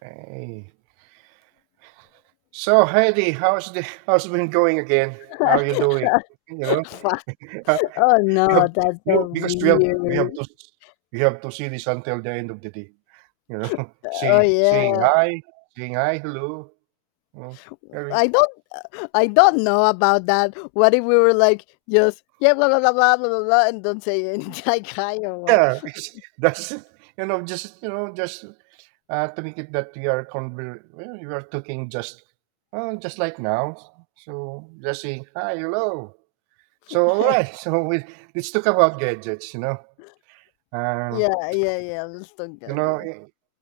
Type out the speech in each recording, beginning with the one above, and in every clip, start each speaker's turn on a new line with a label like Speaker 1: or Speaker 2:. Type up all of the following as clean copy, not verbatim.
Speaker 1: Hey. So Heidi, how's been going again? How are you doing? You know,
Speaker 2: Fuck.
Speaker 1: Uh,
Speaker 2: Oh no,
Speaker 1: you, have,
Speaker 2: that's
Speaker 1: you
Speaker 2: so
Speaker 1: because we have we have
Speaker 2: weird.
Speaker 1: to we have to see this until the end of the day. You know,
Speaker 2: Oh
Speaker 1: say saying
Speaker 2: yeah.
Speaker 1: hi, saying hi, hello. You know, very
Speaker 2: I don't I don't know about that. What if we were like just yeah blah blah blah blah blah blah, blah and don't say anything like hi or what?
Speaker 1: yeah. Because that's you know just to make it that we are conver well, we are talking just like now. So just saying hi, hello. So all right. So we let's talk about gadgets. You know. Uh,
Speaker 2: Yeah, yeah, yeah. Let's talk
Speaker 1: you know,
Speaker 2: gadgets.
Speaker 1: it,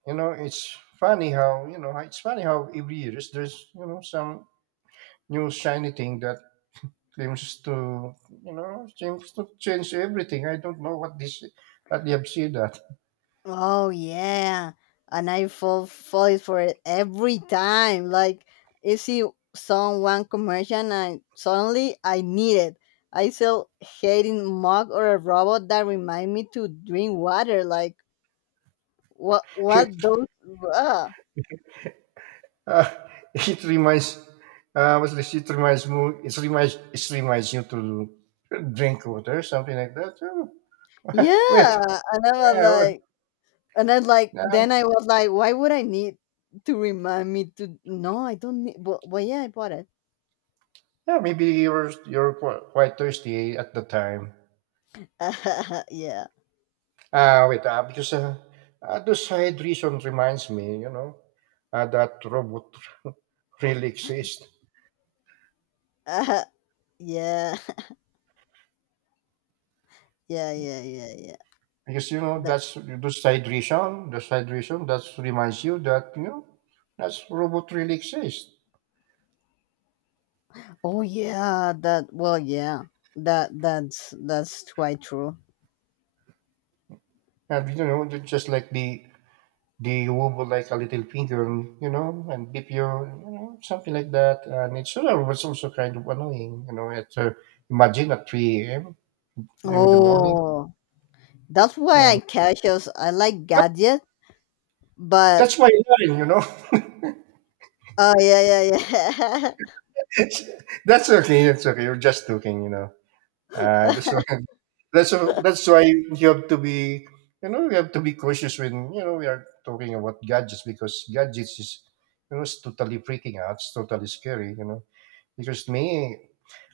Speaker 1: it's funny how every year is there's some new shiny thing that claims to seems to change everything. I don't know what this what they have said that
Speaker 2: Oh yeah. And I fall is for it every time. Like you see some one commercial and I suddenly I need it. I sell hating mug or a robot that remind me to drink water like What
Speaker 1: it
Speaker 2: what those uh,
Speaker 1: uh, it reminds what's this? It reminds me it reminds you to drink water something like that. Oh,
Speaker 2: yeah,
Speaker 1: wait,
Speaker 2: and I was
Speaker 1: yeah, well,
Speaker 2: like, and then like,
Speaker 1: uh,
Speaker 2: then I was like, why would I need to remind me to? No, I don't need. But yeah, I bought it.
Speaker 1: yeah, maybe you're quite thirsty at the time.
Speaker 2: Yeah.
Speaker 1: Wait, because the side reason reminds me, you know, that robot really exists.
Speaker 2: Uh, yeah, yeah, yeah, yeah, yeah.
Speaker 1: Because, you know,
Speaker 2: That.
Speaker 1: that's the side reason that reminds you that, you know, that's robot really exists.
Speaker 2: Oh yeah, that. Well, yeah, that's quite true.
Speaker 1: And, you know, just like the wobble like a little finger, and, you know, and dip your, you know, something like that. And it's was also kind of annoying, you know, at, imagine at 3 a.m. in the morning,
Speaker 2: Oh, that's
Speaker 1: you
Speaker 2: why
Speaker 1: know.
Speaker 2: I cautious I like gadget, but
Speaker 1: That's my line, you know.
Speaker 2: oh yeah, yeah, yeah.
Speaker 1: It's, that's okay. That's okay. You're just joking, you know. That's why, that's why you have to be, you know, you have to be cautious when you know we are talking about gadgets because gadgets is, you know, it's totally freaking out. It's totally scary, you know. Because me,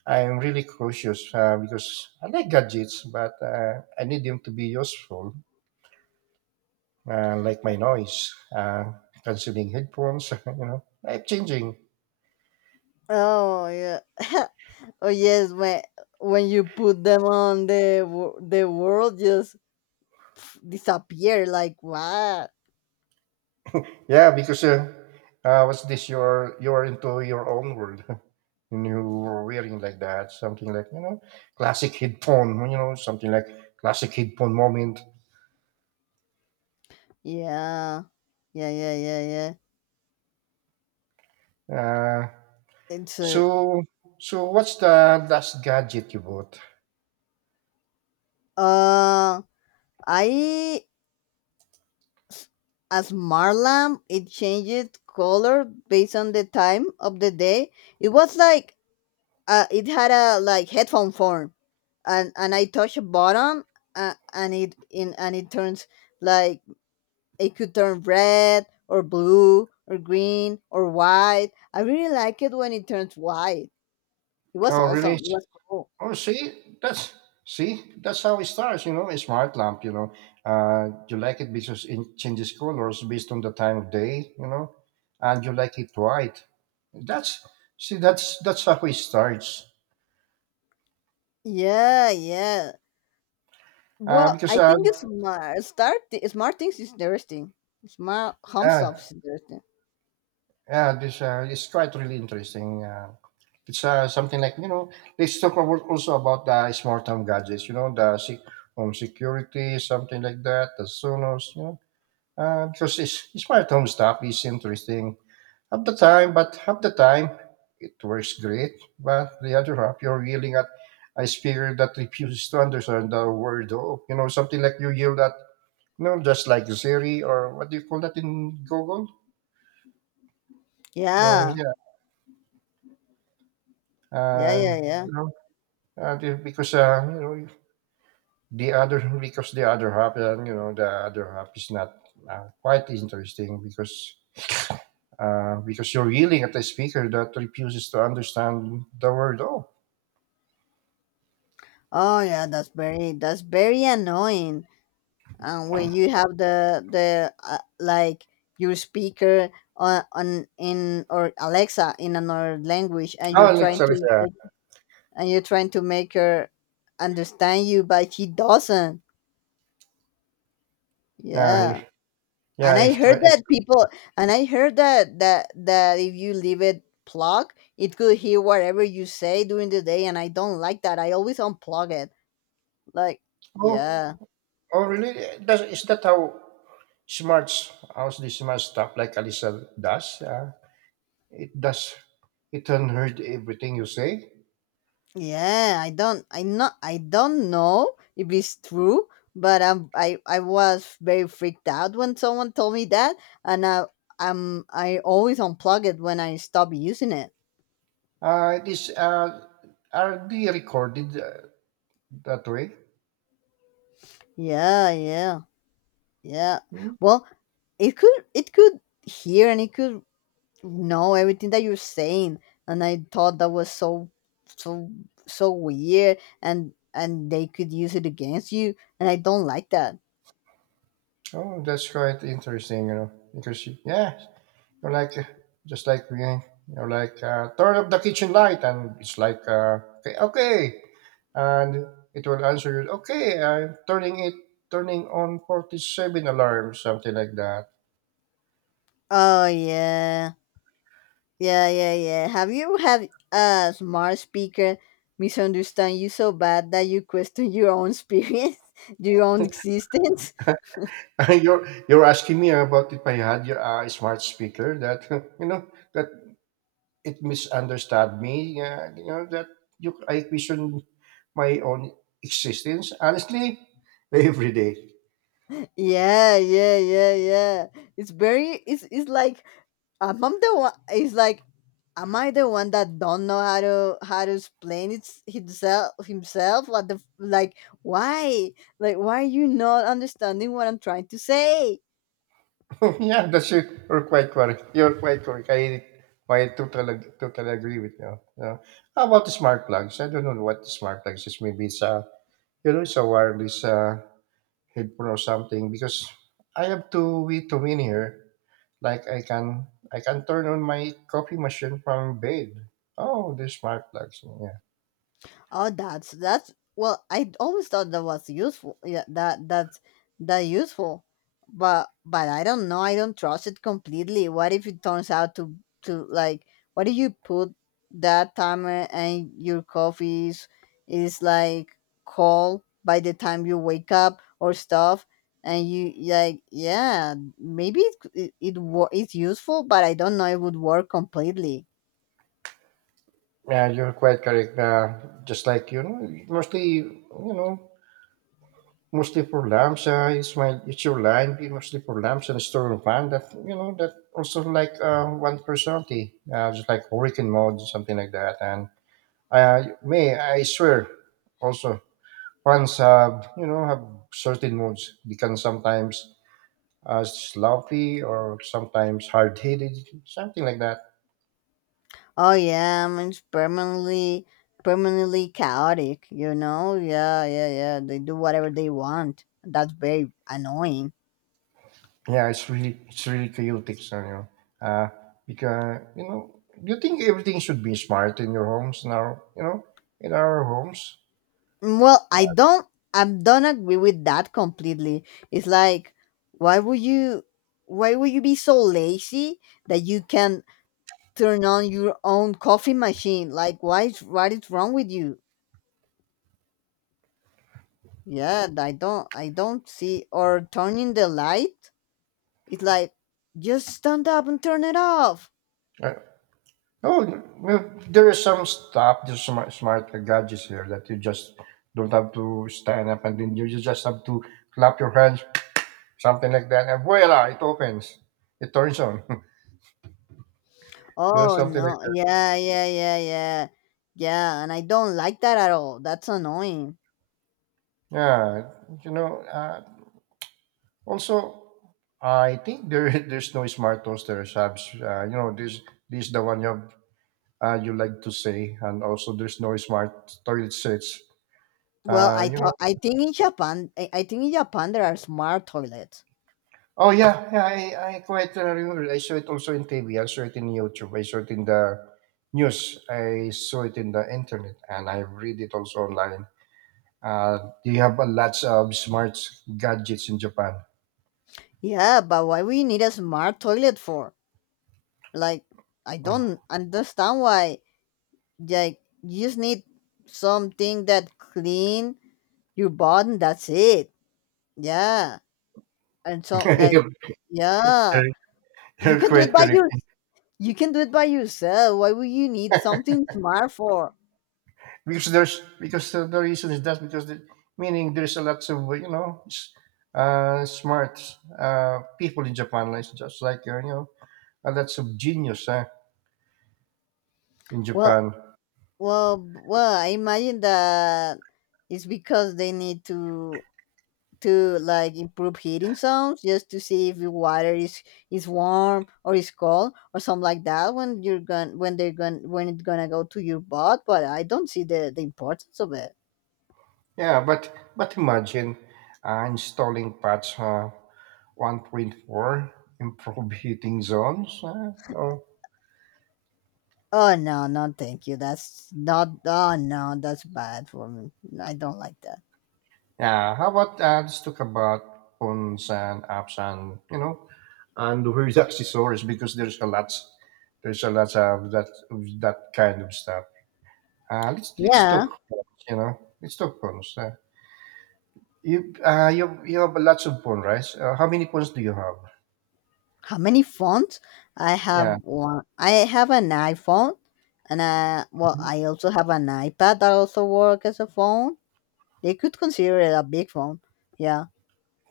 Speaker 1: I'm really cautious because I like gadgets, but I need them to be useful, like my noise, canceling headphones, you know, life changing.
Speaker 2: oh yeah. Oh yes, when you put them on the the world just pff, disappear like what?
Speaker 1: Yeah, because what's this? You're into your own world, and you were wearing like that, something like you know, classic headphone, you know, something like classic headphone moment.
Speaker 2: Yeah, yeah, yeah, yeah, yeah.
Speaker 1: Uh,
Speaker 2: It's
Speaker 1: so so what's the last gadget you bought?
Speaker 2: uh I as Marlam, it changed color based on the time of the day. It was like it had a like headphone form, and I touch a button, and it in and it turns like it could turn red or blue or green or white. I really like it when it turns white. It was
Speaker 1: Oh, really?
Speaker 2: awesome. It was cool.
Speaker 1: Oh, that's see, that's how it starts. You know, a smart lamp. You know, you like it because it changes colors based on the time of day. You know, and you like it white. That's see, that's how it starts.
Speaker 2: Yeah, yeah. Well,
Speaker 1: Because
Speaker 2: I think it's smart. Start smart things is interesting. Smart home stuff
Speaker 1: uh,
Speaker 2: is interesting.
Speaker 1: yeah, this it's quite really interesting. It's something like you know, let's talk about also about the smart home gadgets. You know, home security, something like that, the Sonos. You know, because it's, smart home stuff is interesting. Half the time, but half the time it works great. But the other half, you're yelling at a speaker that refuses to understand the word "oh." You know, something like you yell at, you know, just like Siri or what do you call that in Google? You know,
Speaker 2: Yeah,
Speaker 1: yeah.
Speaker 2: yeah,
Speaker 1: And,
Speaker 2: yeah, yeah.
Speaker 1: you know, and if- because, you know, the other, because the other half, you know, the other half is not quite interesting because you're yelling at a speaker that refuses to understand the word "oh."
Speaker 2: Oh yeah, that's very annoying. And when you have the like your speaker on in or Alexa in another language, and you're
Speaker 1: Oh, like,
Speaker 2: trying
Speaker 1: sorry,
Speaker 2: to and you're trying to make her understand you but she doesn't
Speaker 1: uh,
Speaker 2: yeah,
Speaker 1: yeah,
Speaker 2: and I
Speaker 1: it's
Speaker 2: heard
Speaker 1: great. It's
Speaker 2: that people and I heard that if you leave it plugged it could hear whatever you say during the day and I don't like that, I always unplug it like
Speaker 1: oh,
Speaker 2: yeah,
Speaker 1: oh, really? Does, is that how smarts, how's the smart stuff like Alyssa does? It does, it unheard everything you say.
Speaker 2: yeah, I don't know if it's true but I was very freaked out when someone told me that and I always unplug it when I stop using it,
Speaker 1: It is, are they recorded that way?
Speaker 2: yeah, yeah. Yeah.
Speaker 1: Hmm?
Speaker 2: Well, it could hear and it could know everything that you're saying. And I thought that was so so weird and they could use it against you and I don't like that.
Speaker 1: Oh, that's quite interesting, you know, because, yeah, you know, like just like we, you know, like turn up the kitchen light, and it's like okay, okay, and it will answer you. Okay, I'm turning it, turning on 47 alarm, something like that.
Speaker 2: Oh yeah. Yeah, yeah, yeah. Have you had a smart speaker misunderstand you so bad that you question your own experience, your own existence?
Speaker 1: You're asking me about if I had your smart speaker that you know that it misunderstood me. You know that you I question my own existence honestly every day.
Speaker 2: Yeah, yeah, yeah, yeah. It's very. It's like I'm the one. It's like, am I the one that don't know how to explain it himself? What the f- like? Why? Like why are you not understanding what I'm trying to say?
Speaker 1: yeah, that's you are quite correct. You're quite correct. I totally, totally agree with you. Yeah. How about the smart plugs? I don't know what the smart plugs is. Maybe it's a, you know, it's a wireless headphone or something because I have two in here. Like I can turn on my coffee machine from bed. Oh, the smart plugs. Yeah.
Speaker 2: Oh, that's well. I always thought that was useful. Yeah, that useful, but I don't know. I don't trust it completely. What if it turns out to like? What if you put that timer and your coffee is like cold by the time you wake up or stuff, and you like yeah maybe it it's useful, but I don't know it would work completely.
Speaker 1: Yeah, you're quite correct. Just like you know mostly for lambs. It's my it's your line be mostly for lambs and storm fan that you know that also like one personality, just like hurricane mode something like that. And may I swear, also fans have you know have certain moods. They can sometimes sloppy or sometimes hard headed, something like that.
Speaker 2: Oh yeah, I mean, it's permanently chaotic, you know? Yeah, yeah, yeah. They do whatever they want. That's very annoying.
Speaker 1: Yeah, it's really chaotic, so you know. Uh, because you know, do you think everything should be smart in your homes now? You know, in our homes.
Speaker 2: Mm, well, I don't agree with that completely. It's like why would you why would you be so lazy that you can turn on your own coffee machine? Like why is what is wrong with you? Yeah, I don't see or turning the light. It's like just stand up and turn it off.
Speaker 1: Uh, oh, well, there is some stuff, there's smart, smart gadgets here that you just don't have to stand up and then you just have to clap your hands, something like that, and voila, it opens, it turns on, you know,
Speaker 2: Oh
Speaker 1: something like
Speaker 2: no.
Speaker 1: that.
Speaker 2: Yeah, yeah, yeah, yeah. Yeah, and I don't like that at all. That's annoying.
Speaker 1: Yeah, you know, also, I think there there's no smart toasters. Have, you know, this the one you have, you like to say, and also there's no smart toilet seats.
Speaker 2: Well, I
Speaker 1: You know.
Speaker 2: thought I think in Japan I think in Japan there are smart toilets.
Speaker 1: Oh yeah, yeah, I quite remember. I saw it also in TV. I saw it in YouTube. I saw it in the news. I saw it in the internet, and I read it also online. They have a lots of smart gadgets in Japan.
Speaker 2: Yeah, but why we need a smart toilet for? Like I don't understand why like you just need something that clean your body, that's it. Yeah. And so like
Speaker 1: you're,
Speaker 2: yeah. You
Speaker 1: you're
Speaker 2: can do it
Speaker 1: quite
Speaker 2: by
Speaker 1: correct
Speaker 2: your you can do it by yourself. Why would you need something smart for?
Speaker 1: because there's because the reason is that because the, meaning there's a lots of you know smart people in Japan, like just like you know a lots of genius in
Speaker 2: Well,
Speaker 1: Japan.
Speaker 2: I imagine that it's because they need to like improve heating sounds just to see if the water is warm or is cold or something like that when you're going when they're going when it's gonna go to your butt. But I don't see the importance of it.
Speaker 1: Yeah, but imagine installing patch 1.4, improve heating zones.
Speaker 2: Oh no, no, thank you. That's not. Oh no, that's bad for me. I don't like that.
Speaker 1: Yeah, how about let's talk about phones and apps and you know and where accessories because there's a lot of that kind of stuff. Let's talk
Speaker 2: Yeah.
Speaker 1: phones, you know let's talk phones. You you have lots of phones, right? How many phones do you have?
Speaker 2: How many phones? I have
Speaker 1: Yeah.
Speaker 2: one. I have an iPhone, and I well, I also have an iPad that also works as a phone. They could consider it a big phone. Yeah.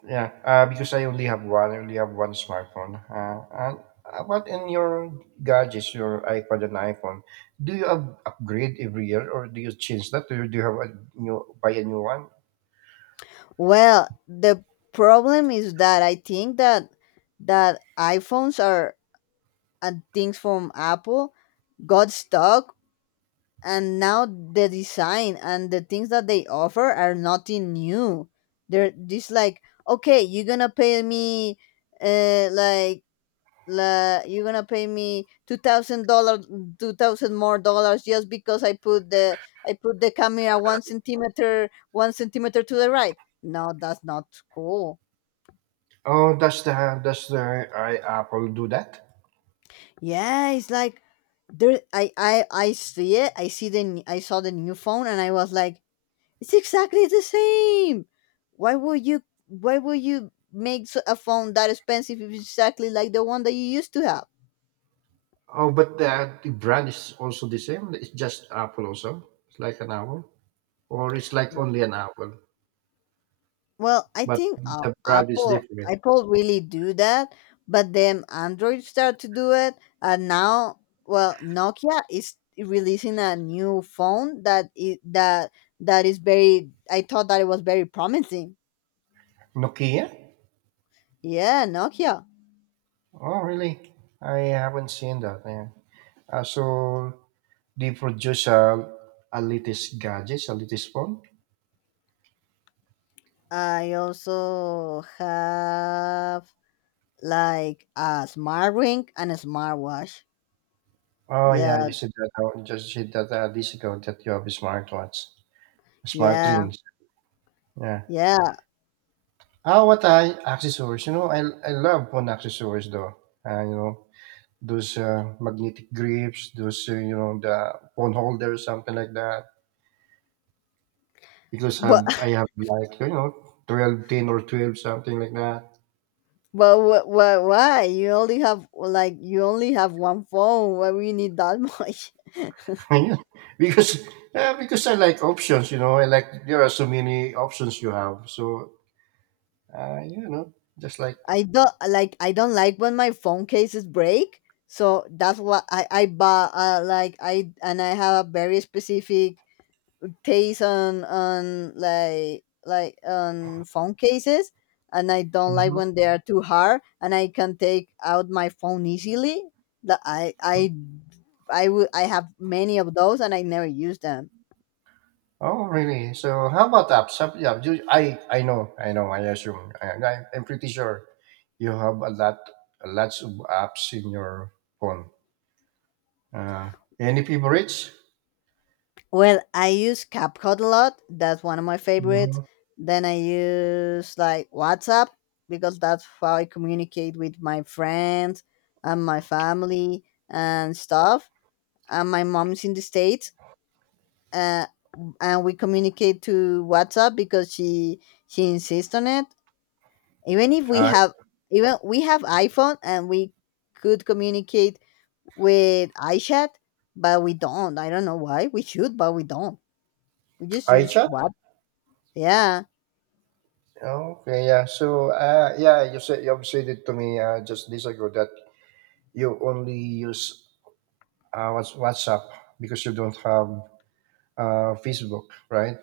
Speaker 1: Yeah, because I only have one. I only have one smartphone. And what in your gadgets, your iPad and iPhone, do you upgrade every year, or do you change that, or do you have a new buy a new one?
Speaker 2: Well, the problem is that I think that that iPhones are and things from Apple got stuck, and now the design and the things that they offer are nothing new. They're just like, okay, you're gonna pay me like la, you're gonna pay me $2,000, 2,000 more dollars just because I put the camera one centimeter to the right. No, that's not cool.
Speaker 1: Oh, does the I, Apple do that?
Speaker 2: Yeah, it's like there. I see it. I see the I saw the new phone, and I was like, it's exactly the same. Why would you? Why would you make a phone that expensive if it's exactly like the one that you used to have?
Speaker 1: Oh, but the brand is also the same. It's just Apple also. It's like an Apple, or it's like only an Apple,
Speaker 2: Well, I
Speaker 1: but
Speaker 2: think
Speaker 1: the brand is
Speaker 2: Apple
Speaker 1: different.
Speaker 2: Apple really do that, but then Android start to do it, and now, well, Nokia is releasing a new phone that is very. I thought that it was very promising.
Speaker 1: Nokia?
Speaker 2: Yeah, Nokia.
Speaker 1: Oh, really? I haven't seen that. Yeah. Uh, so they produce a latest gadgets, a latest phone.
Speaker 2: I also have like a smart ring and a smartwatch.
Speaker 1: Oh yeah,
Speaker 2: Yeah,
Speaker 1: you said that. Just said that this ago that you have a smartwatch, smart
Speaker 2: yeah,
Speaker 1: rings. Yeah.
Speaker 2: yeah.
Speaker 1: Ah, what I accessories? You know, I love phone accessories though. You know, those magnetic grips, those you know the phone holders, something like that. Because
Speaker 2: But
Speaker 1: have I have like you know 12, 10 or 12, something like that.
Speaker 2: But why? You only have like you only have one phone. Why we need that much?
Speaker 1: because because I like options. You know, I like there are so many options you have. So you know, just like
Speaker 2: I don't like when my phone cases break. So that's what I buy. Like I and I have a very specific taste on like on phone cases, and I don't like
Speaker 1: hmm
Speaker 2: when they are too hard. And I can take out my phone easily. That I would I have many of those, and I never use them.
Speaker 1: oh really? So how about apps? Some, yeah, I know I know I assume I'm pretty sure you have a lot lots of apps in your phone. Uh, any favorites?
Speaker 2: Well, I use CapCut a lot. That's one of my favorites.
Speaker 1: Hmm.
Speaker 2: Then I use like WhatsApp because that's how I communicate with my friends and my family and stuff. And my mom's in the States. Uh, and we communicate to WhatsApp because she insists on it. Even if we
Speaker 1: Uh,
Speaker 2: have even we have iPhone and we could communicate with iChat, but we don't. I don't know why. We should, but we don't. We just use
Speaker 1: iChat?
Speaker 2: WhatsApp. Yeah.
Speaker 1: Okay, yeah. So, yeah, you said you have said it to me just days ago that you only use WhatsApp because you don't have Facebook, right?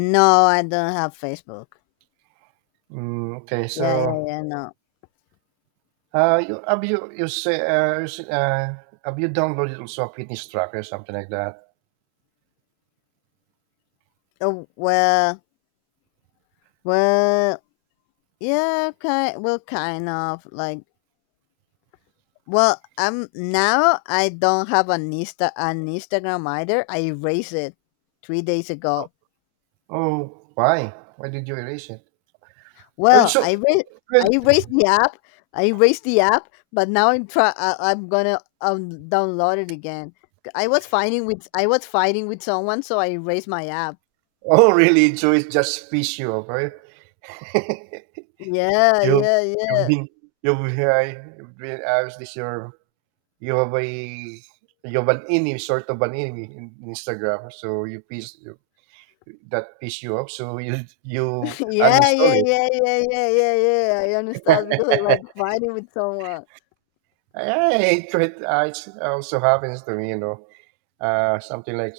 Speaker 2: No, I don't have Facebook.
Speaker 1: Mm, okay, so
Speaker 2: Yeah, yeah, yeah. No.
Speaker 1: You, have you you say, have you downloaded also a fitness tracker or something like that?
Speaker 2: Oh, well, yeah. Kind of like. Well, I'm now. I don't have an Insta, an Instagram either. I erased it 3 days ago.
Speaker 1: Oh, why? Why did you erase it? Oh,
Speaker 2: Well,
Speaker 1: so
Speaker 2: I erased,
Speaker 1: well,
Speaker 2: I erased the app. I erased the app, but now I'm try. I, I'm gonna download it again. I was fighting with someone, so I erased my app.
Speaker 1: oh really? So it just piss you off, right?
Speaker 2: Yeah,
Speaker 1: you
Speaker 2: yeah,
Speaker 1: you've
Speaker 2: yeah.
Speaker 1: been you've been, you've been this your you have a you have an enemy sort of an enemy in Instagram, so you piss you, that piss you off, so you
Speaker 2: Yeah,
Speaker 1: uninstall
Speaker 2: yeah,
Speaker 1: it.
Speaker 2: yeah, yeah, yeah, yeah, yeah. I understand because I was fighting with someone.
Speaker 1: I, I, it, it also happens to me, you know. Something like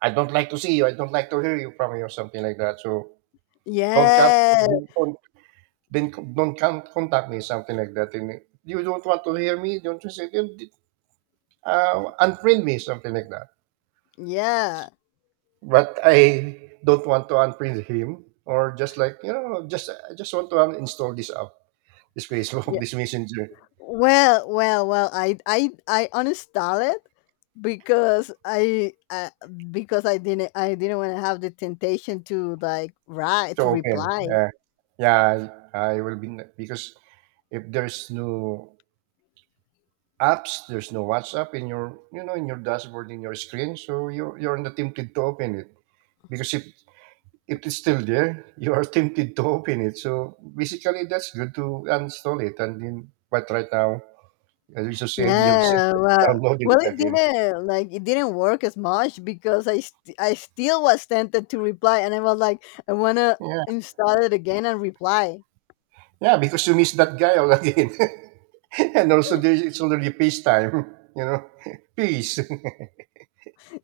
Speaker 1: "I don't like to see you, I don't like to hear you from you," something like that. So don't cut,
Speaker 2: Yeah,
Speaker 1: don't then don't contact me, something like that. And you don't want to hear me, don't you say "Then, unfriend me," something like that.
Speaker 2: yeah,
Speaker 1: But I don't want to unfriend him, or just like you know, just I just want to uninstall this app, this Facebook,
Speaker 2: yeah.
Speaker 1: this Messenger.
Speaker 2: I uninstalled it because because I didn't want to have the temptation to like write
Speaker 1: So
Speaker 2: to
Speaker 1: open,
Speaker 2: reply.
Speaker 1: uh, yeah, I will be because if there's no apps. There's no WhatsApp in your you know in your dashboard in your screen, so you're not tempted to open it because if it's still there, you are tempted to open it. So basically, that's good to uninstall it. And then, but right now, as you said, you've said
Speaker 2: Yeah,
Speaker 1: that you
Speaker 2: well, well,
Speaker 1: downloaded it
Speaker 2: it
Speaker 1: again.
Speaker 2: didn't like it didn't work as much because I still was tempted to reply, and I was like, I wanna
Speaker 1: Yeah,
Speaker 2: install it again and reply.
Speaker 1: yeah, because you miss that guy all again. and also, there, it's already peace time. You know, peace.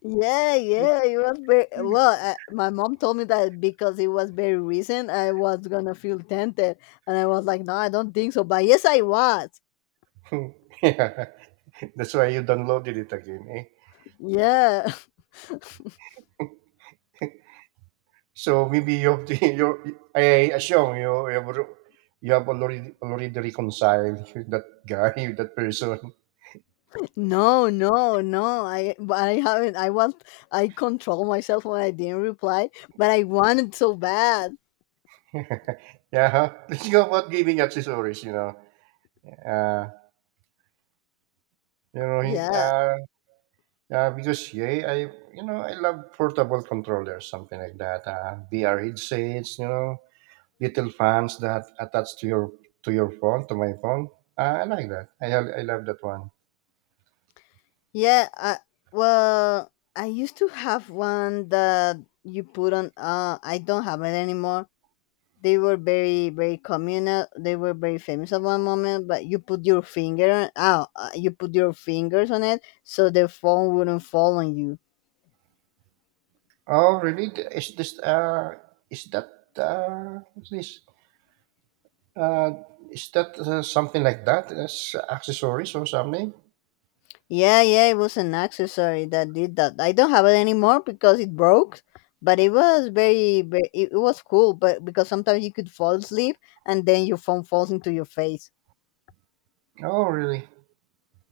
Speaker 2: Yeah, yeah, it was very well. I, my mom told me that because it was very recent, I was gonna feel tempted, and I was like, "No, I don't think so." But yes, I was.
Speaker 1: Yeah, that's why you downloaded it again. Eh?
Speaker 2: Yeah,
Speaker 1: So maybe you have to, you I assume you you have, you have already reconciled with that guy, with that person.
Speaker 2: no, no, no. I haven't. I was. I control myself when I didn't reply, but I wanted so bad.
Speaker 1: Yeah, let's go about giving accessories. Uh, you know,
Speaker 2: Yeah,
Speaker 1: because yeah, I you know I love portable controllers, something like that. VR headsets, you know, little fans that attach to your phone, to my phone. I like that. I love that one.
Speaker 2: yeah. I, well, I used to have one that you put on. I don't have it anymore. They were very communal. They were very famous at one moment, but you put your finger on you put your fingers on it so the phone wouldn't fall on you.
Speaker 1: Oh, really? Is this is that what's this? Uh, is that something like that? As accessories or something?
Speaker 2: Yeah, it was an accessory that did that. I don't have it anymore because it broke, but it was very it was cool, but because sometimes you could fall asleep and then your phone falls into your face.
Speaker 1: Oh, really?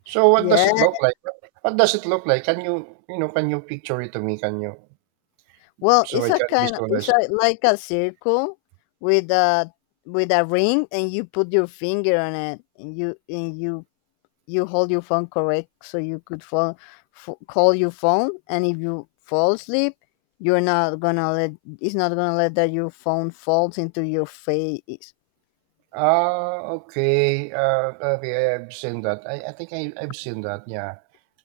Speaker 1: So, what
Speaker 2: Yeah,
Speaker 1: does it look like? What does it look like? Can you, you know, can you picture it to me? Can you?
Speaker 2: well,
Speaker 1: So I can visualize
Speaker 2: it's
Speaker 1: it.
Speaker 2: like a circle with a with a ring, and you put your finger on it, and you hold your phone correct so you could call your phone. And if you fall asleep, you're not gonna let it's not gonna let that your phone falls into your face.
Speaker 1: Ah, okay. Okay, I've seen that. I think I, I've seen that. Yeah.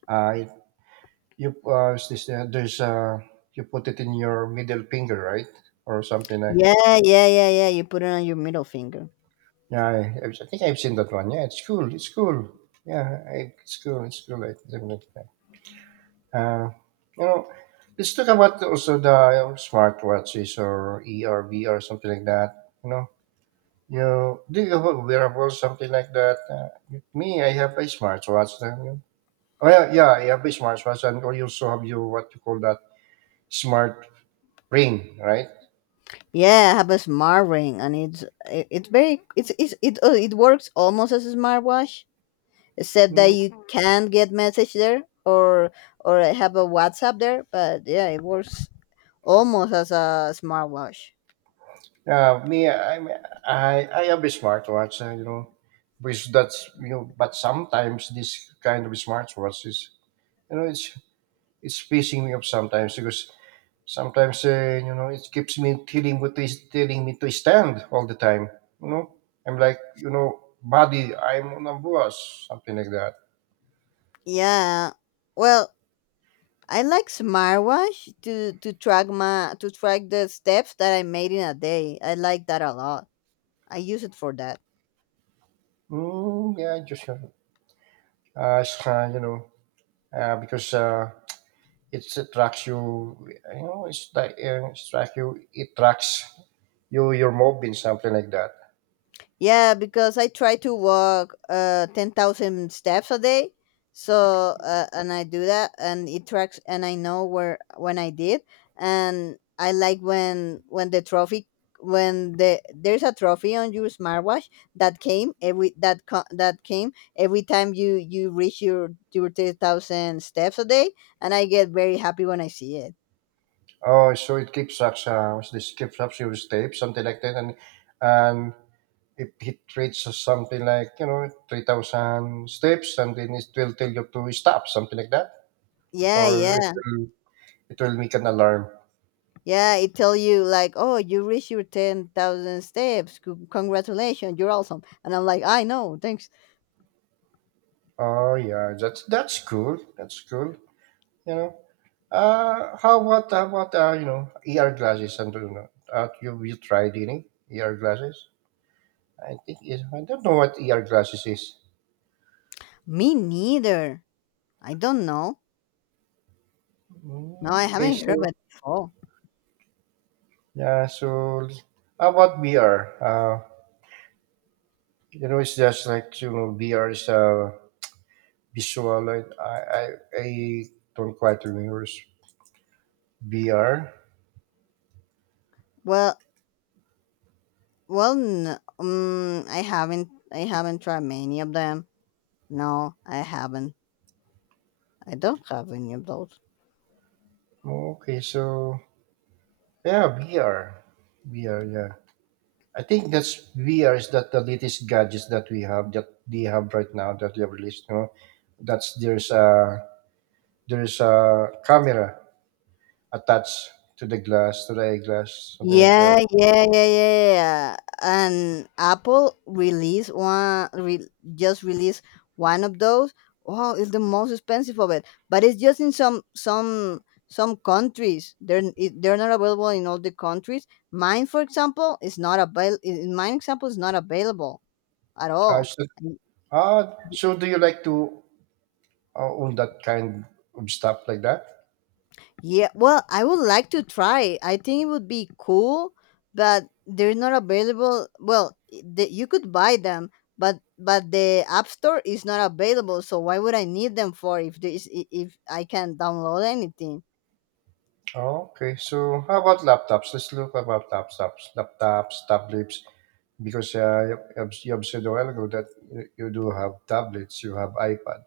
Speaker 1: Uh, it- you is this, there's you put it in your middle finger, right, or something like.
Speaker 2: Yeah yeah yeah yeah you put it on your middle finger.
Speaker 1: Yeah, I think I've seen that one. Yeah, it's cool. It's cool. Yeah, I, it's cool. It's cool. I definitely. Uh, you know, let's talk about also the smartwatches or ERB or something like that. You know, do you have a wearable something like that? Me, I have a smartwatch. You know? Oh yeah, yeah, I have a smartwatch, and I also have you what you call that smart ring, right?
Speaker 2: Yeah, I have a smart ring, and it's very it works almost as a smartwatch, except that you can't get message there, or have a WhatsApp there, but yeah, it works almost as a smartwatch.
Speaker 1: Me, I have a smartwatch, you know, because that's you know. But sometimes this kind of smartwatch is, you know, it's pissing me off sometimes because sometimes you know it keeps me telling what is telling me to stand all the time. You know, I'm like, you know, buddy, I'm on a bus, something like that.
Speaker 2: Yeah, well, I like smartwatch to track my to track the steps that I made in a day. I like that a lot. I use it for that.
Speaker 1: Mm, yeah, just it's, you know, because it tracks you. You know, it's like it tracks you. It tracks. You your are mobbing something like that.
Speaker 2: Yeah, because I try to walk 10,000 steps a day. So and I do that, and it tracks, and I know where when I did. And I like when there's a trophy on your smartwatch that came every that co- that came every time you reach your 10,000 steps a day, and I get very happy when I see it.
Speaker 1: Oh, so it keeps up. What's this? Keeps up your tape, something like that, and if it reaches something like you know 3,000 steps, and then it will tell you to stop, something like that,
Speaker 2: Yeah,
Speaker 1: or it
Speaker 2: yeah.
Speaker 1: will it will make an alarm.
Speaker 2: Yeah, it tell you like, oh, you reached your 10,000 steps. Congratulations, you're awesome. And I'm like, I know, thanks.
Speaker 1: Oh yeah, that's cool. That's cool. You know. How about you know ER glasses and you know, you you tried any ER glasses? I think it, I don't know what ER glasses is.
Speaker 2: Me neither. I don't know. No,
Speaker 1: Mm,
Speaker 2: I
Speaker 1: okay,
Speaker 2: haven't heard
Speaker 1: so
Speaker 2: about it before.
Speaker 1: yeah, so how about VR? You know, it's just like you know, VR is visual. Like, I don't quite remember it's VR.
Speaker 2: Well, well, n I haven't. I haven't tried many of them. No, I haven't. I don't have any of those.
Speaker 1: Okay, so yeah, VR. Yeah, I think that's VR is that the latest gadgets that we have that they have right now that they have released. You know, that's there's a camera attached to the glass to the eyeglass, something like
Speaker 2: Yeah,
Speaker 1: that.
Speaker 2: yeah, yeah, yeah, yeah. And Apple release one, just release one of those. Oh, it's the most expensive of it, but it's just in some some countries. They're not available in all the countries. Mine, for example, is not Mine example is not available at all.
Speaker 1: So, ah, so do you like to all that kind of stuff like that.
Speaker 2: Yeah, well, I would like to try. I think it would be cool, but they're not available. Well, you could buy them, but the App Store is not available. So why would I need them for if there is, if I can download anything?
Speaker 1: Oh, okay. So how about laptops? Let's look about laptops, laptops, tablets. Because you have said a while ago that you do have tablets, you have iPad,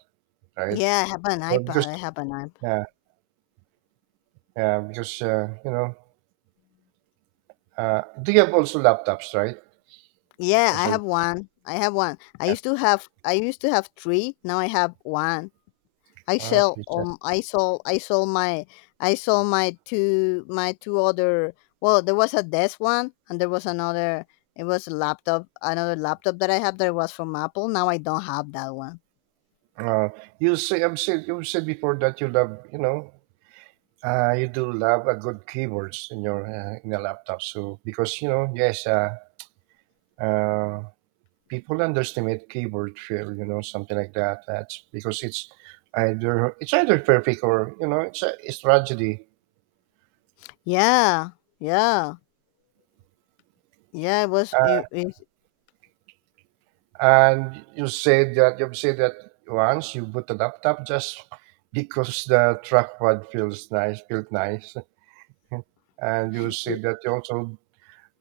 Speaker 1: right?
Speaker 2: Yeah, I have an
Speaker 1: So
Speaker 2: iPad.
Speaker 1: because
Speaker 2: I have an iPad.
Speaker 1: yeah, yeah, because you know, do you have also laptops, right?
Speaker 2: Yeah,
Speaker 1: I
Speaker 2: I
Speaker 1: said,
Speaker 2: have one. I have one. I used to have three. Now I have one.
Speaker 1: okay, sir.
Speaker 2: I sold my two, my two other. Well, there was a desk one, and there was another. It was a laptop, another laptop that I have that was from Apple. Now I don't have that one.
Speaker 1: Uh, you say I've said you said before that you love, you know, you do love a good keyboards in your laptop. So because you know, yes, uh, people underestimate keyboard feel, you know, something like that. That's because it's either perfect or you know it's a it's tragedy.
Speaker 2: Yeah yeah yeah it was
Speaker 1: And you said that you've said that once you boot the laptop just because the trackpad feels nice, felt nice, and you said
Speaker 2: it-
Speaker 1: that you also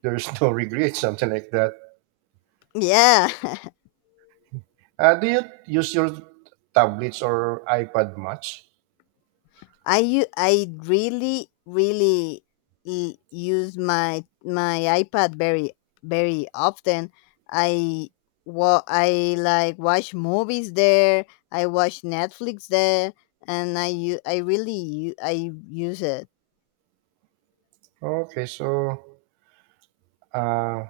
Speaker 1: there's no regret, something like that.
Speaker 2: yeah.
Speaker 1: Do you use your tablets or iPad much?
Speaker 2: I really use my iPad very very often. I I like watch movies there. I watch Netflix there, and I u- I really u- I use it.
Speaker 1: Okay, so uh,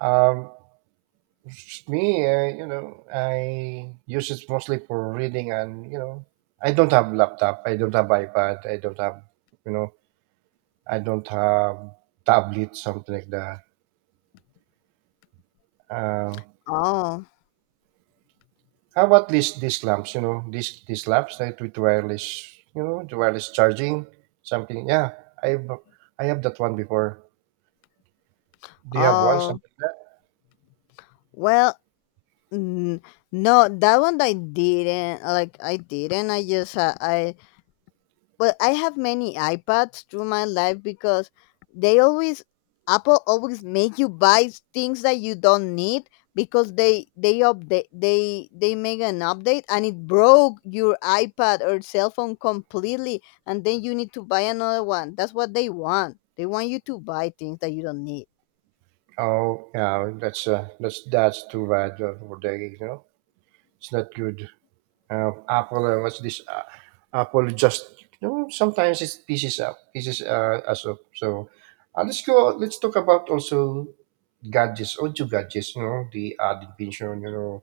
Speaker 1: um, me, you know, I use it mostly for reading and, you know, I don't have laptop, I don't have iPad, I don't have, you know, I don't have tablet, something like that. Um,
Speaker 2: Oh
Speaker 1: how about these lamps, you know, these lamps that with wireless, you know, the wireless charging, something. Yeah, I I have that one before. Do you have one,
Speaker 2: oh
Speaker 1: something like that?
Speaker 2: well. mm, No, that one I didn't like. I didn't. I just I But I have many iPads through my life because they always Apple always make you buy things that you don't need, because they make an update, and it broke your iPad or cell phone completely, and then you need to buy another one. That's what they want. They want you to buy things that you don't need.
Speaker 1: Oh, yeah, that's too bad for the, you know, it's not good. Apple what's this Apple just you know sometimes it pieces up pieces us up so let's go let's talk about also gadgets audio gadgets you know the added vision you know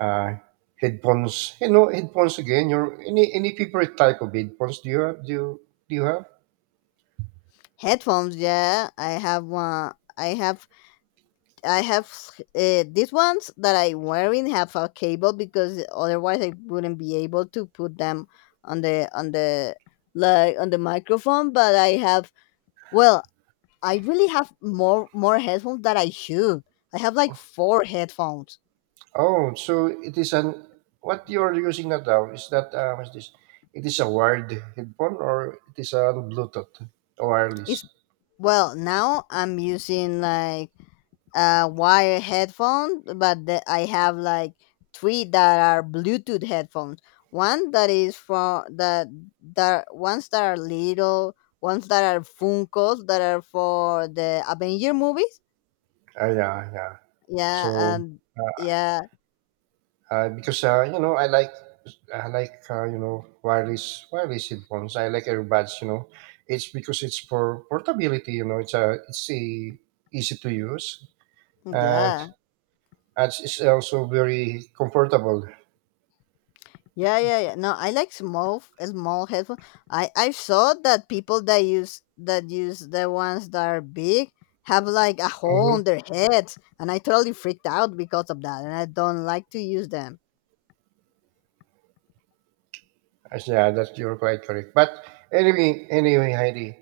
Speaker 1: uh, headphones you know headphones again your any favorite type of headphones do you have
Speaker 2: Headphones, yeah, I have one. I have these ones that I'm wearing have a cable, because otherwise I wouldn't be able to put them on the, like on the microphone. But I have, well, I really have more headphones that I should. I have like four headphones.
Speaker 1: oh so it is an what you're using that now is that what's this it is a wired headphone or it is a Bluetooth wireless
Speaker 2: It's Well, now I'm using like wire headphone. But I have like three that are Bluetooth headphones. One that is for the that ones that are little, ones that are Funkos that are for the Avenger movies.
Speaker 1: ah yeah yeah.
Speaker 2: Yeah,
Speaker 1: So
Speaker 2: and
Speaker 1: uh,
Speaker 2: yeah,
Speaker 1: because you know I like you know wireless headphones. I like earbuds. You know, it's because it's for portability. You know, it's a easy to use and
Speaker 2: yeah.
Speaker 1: it's also very comfortable.
Speaker 2: Yeah, yeah, yeah. No, I like small, small headphones. I saw that people that use the ones that are big have like a hole on
Speaker 1: Mm-hmm.
Speaker 2: their heads, and I totally freaked out because of that, and I don't like to use them.
Speaker 1: Yeah, that you're quite correct. But anyway, anyway, Heidi,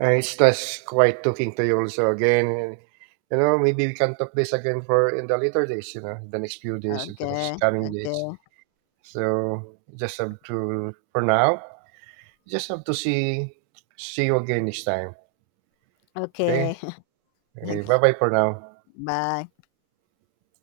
Speaker 1: it's just quite talking to you also again. And, you know, maybe we can talk this again for in the later days. You know, the next few days, in the
Speaker 2: Okay,
Speaker 1: next coming days.
Speaker 2: okay,
Speaker 1: So just have to for now, just have to see see you again next time. Okay?
Speaker 2: okay.
Speaker 1: Okay,
Speaker 2: Thank you.
Speaker 1: bye bye for now.
Speaker 2: Bye.